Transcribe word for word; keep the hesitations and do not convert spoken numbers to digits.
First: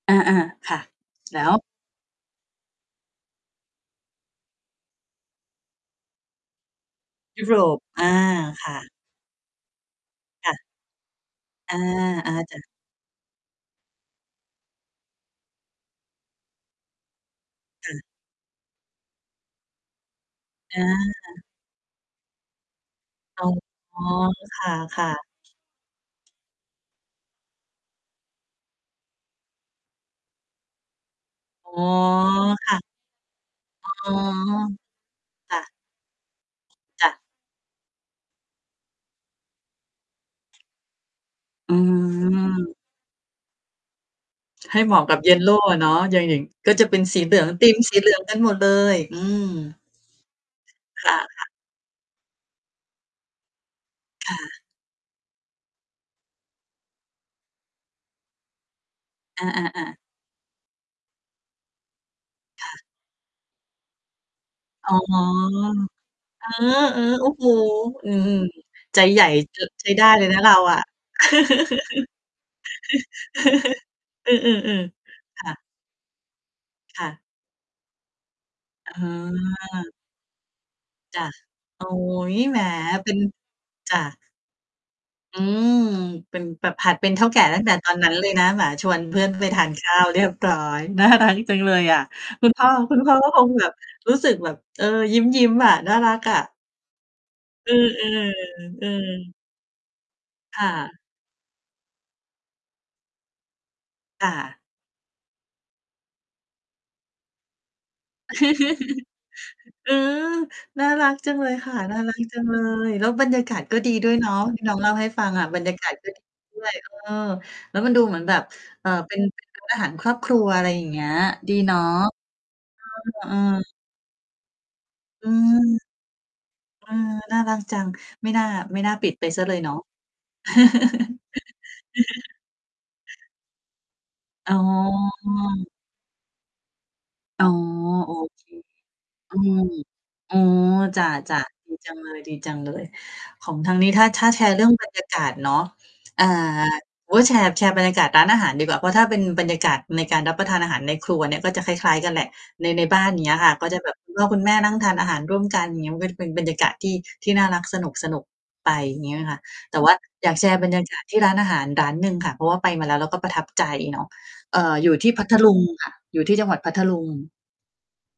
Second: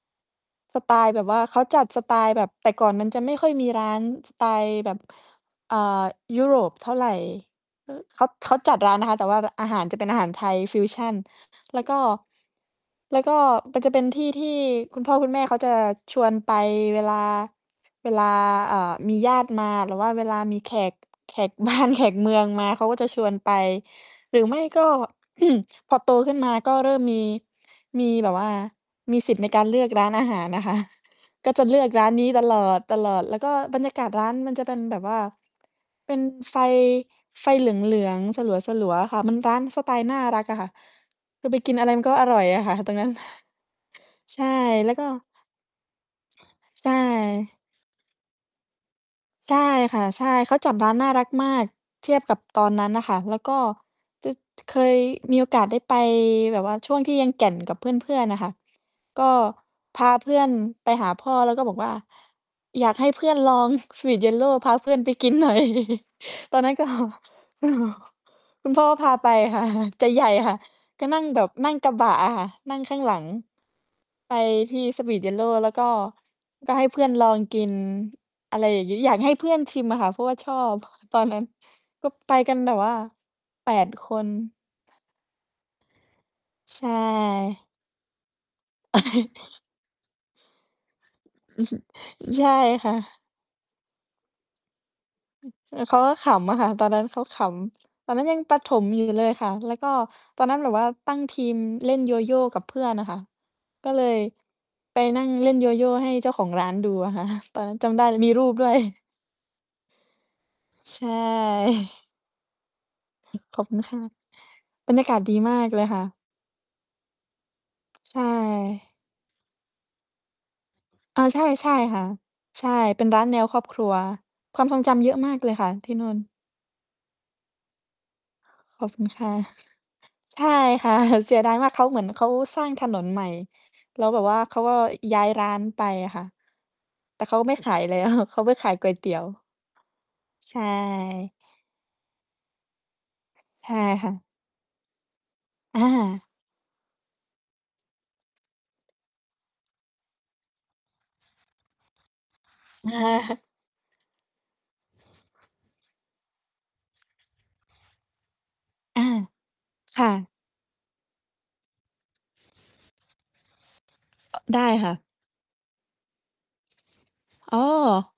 อา ๆ ค่สะ ไตล์แบบวแ่ลา ้ว? เขาจัดสไตล์แบบ แต่ก่อนมันจะไม่ค่อยมีร้านสไตล์แบบ เอ่อ ยุโรปเท่าไร ยุโรป อา เขา เขาคจั่ดะ ร้านนะคะ แต่ว่า ร อาหารจะเป็นอาหารไทค่ยะ ฟิวชัน อแา ล้วก็ อา จ้ะ แล้วก็มันจะเป็นที่ ที่คุณพ่อคุณแม่เขาจะชวนไปเวลา ค่ะ เวลา อา มีญาติมา หรือว่าเวลามีแขอา ก แขกบ้านแขกเมืองมา เขาก็จะชวนอ๋อ ไป หรือไม่คก็ ่ะ ๆ พอโตขึ้นมา ก็เริ่มมี มีแบบว่า มีสิทธิ์ในการเลือกร้านอาหาร นะคะ ก็จะอ๋เอ ลือกร้านนี้ตลคอ่ด ะ ตลอด แล้วก็บรรอยากา๋ศอ ร้านมันจะเป็นแบบว่า ค่ะ เป็นไฟ จ้ะ ไฟเหลือง ๆ สลัว ๆ อะค่ะ มันร้านสไตล์น่ารักอะค่ะ คือไปกอิืนอะไร มันก็ อร่อยอะคม ่ะ ตรงนั้น ใช่ ให้แเลห้มวากะกับ็ เยลโลอะเนาะ อย่าง อย่าง ก็จใชะเป็นสีเหลือง ่ ธีมสีเหลืองกันหมดเลย อืม ใช่ค่ะ ใช่ เขาจัดร้านนค่า่ะ รักๆ มาก เทียบกับตอนนั้นน่ะค่ะ แล้วก็ จ ค่ะ เคยมีโอกาสได้ไปแบบว่าช่วงที่ยังแก่นกับเพื่อน ๆ อะค่ะ ก็อา ๆ ๆ พาเพื่อนไปหาพ่อ แล้วก็บอกว่า ค่ะ อยากให้เพื่อนลอง สวีตเยลโล พาเพอ๋ื่อ อนไป กินหน่อย เตอนนั้นก็ ออ ๆ โอ้โฮ อือ คุณพ่อก็ใจพาใหญ่ ไปเถค่อะ ะ ใช้ไใดจ้ใเหลญย่นะเรคา่ะ อะ ก็นั่งแบบ นั่งกระบะอะค่ะ นั่งข้างหลัง อไืปทีอ ่สวๆ ีตเยลๆ โคล ่ะ แล้วก็ ก็ให้เพคื่่อะ นลองกิน อะไรอย่างเงี้ อยากให้เพื่อนชิมออ อะค่ะ เพราะว่าชอบ ตจอ้นะ นั้น โอ๊ก็ไปย กัแหนม แบบว่า เป็น แปด จ้คะ น อืม เป็น แบบใชหัดเป็นเถ้าแก่ตั้่ งแต่ตอนนั้นเลยนะ แหม ชวน เพื่อนไปทาน ข้าวเรียบร้อย น่ารัก จัองือเลฮึ ยอะ ใชคุ่ณพ่อ ค่คุณพะ ่อก็คงแบบ รู้สึกแบบ เออ ยิ้ม ๆ อะ เน่ขาารก็ักขอะ ำอะค่ะ ตอนนั้นเขาขอือ ำ ตอนนั้นยังประถๆ อืม อยู่ เลยอ ค่ะ แล้วก็ตอนนั้นคแบ่บว่าะ ตั้งทีมเล่นโยโย่กับเพื่อนอะค่ะ ก็เลยค่ะ ไปนั่งเล่นโยโย่ให้เจ้าของร้านดูอะ ค่ะ ตอนนั้นจำได้มีรูป ด้วย อือ น่าใชรั่ กจังเลยค่ะ น่ารักจังเลย แล้วบรรยากาขอศบคกุ็ ณดีค่ะ ด้วยเนาะ ที่น้องเล่บรารยใหา้กาศฟังดีอะ มบรารกยาเลกยาศค่ก็ ะ ดี ด้วย เออ แล้วมันดูเใหชมือนแบบ ่ เออ เป็น ร้าน อาหารครอบครัว อะไรอย่างเงี้ย อา ใช่ ดีใชเ่นาะ ค่ะ ใช่ เป็นร้านอแืนวอ ครอบครัว ความทรงจำเยอะอมืากเลม ยค่ะ ที่นู่น เออ น่ารักจัง ไม่น่า ไม่ขอนบ่าคุปณิดคไป่ะ เสียเลยเนาะ ใช่ ค่ะ เสียดายมาก เขา เหมือนเขาสร้างถนนใหม่ แล้วแบบว่าอ๋เขอ าก็ย้ายร้านไปอะค่ะ แต่เขาอ๋อ ไม่ขายแล้ว อ๋อ โเอขเาค ไปขายก๋วยเตี๋ยอืว ม อ๋อ ใชจ่ ้ะ ๆ ดีจังเลย ดีจังเลย ของใชทา่งนี้ ถ้คา ่ถะ ้าแชร์เรื่องบรรยากาศเนาะ ออา ่า โอ้ แชร์ แชร์บรรยากาศร้านอาหารดีกว่า เพราะถ้าเป็นบรรยากาศในการรับประทานอาหารในครัวเนี่ย ก็จะคล้าย ๆ กันแหละ ใน ในบ้าน เงี้ยค่ะ ก็จะแบบคุณพ่อคุณแม่นั่งทานอาหารร่วมกัน อย่างเงี้ย มันก็จะเป็นบรรยากาศที่ ที่น่ารักสนุก ๆ ไป อยอ่าา งเงี้ยค่ะ แต่ว่าค่อะ ยากแชร์บรรยากาศที่ร้านอาหารร้านหนึ่งค่ะ เพราะว่าไปมาแล้ว แล้วก็ประทับใจเนาะ เไอด่้อ คอยู่่ะ ที่พัทลุงค่ะ อยู่ที่จังหวัดพัทลุง อ๋อ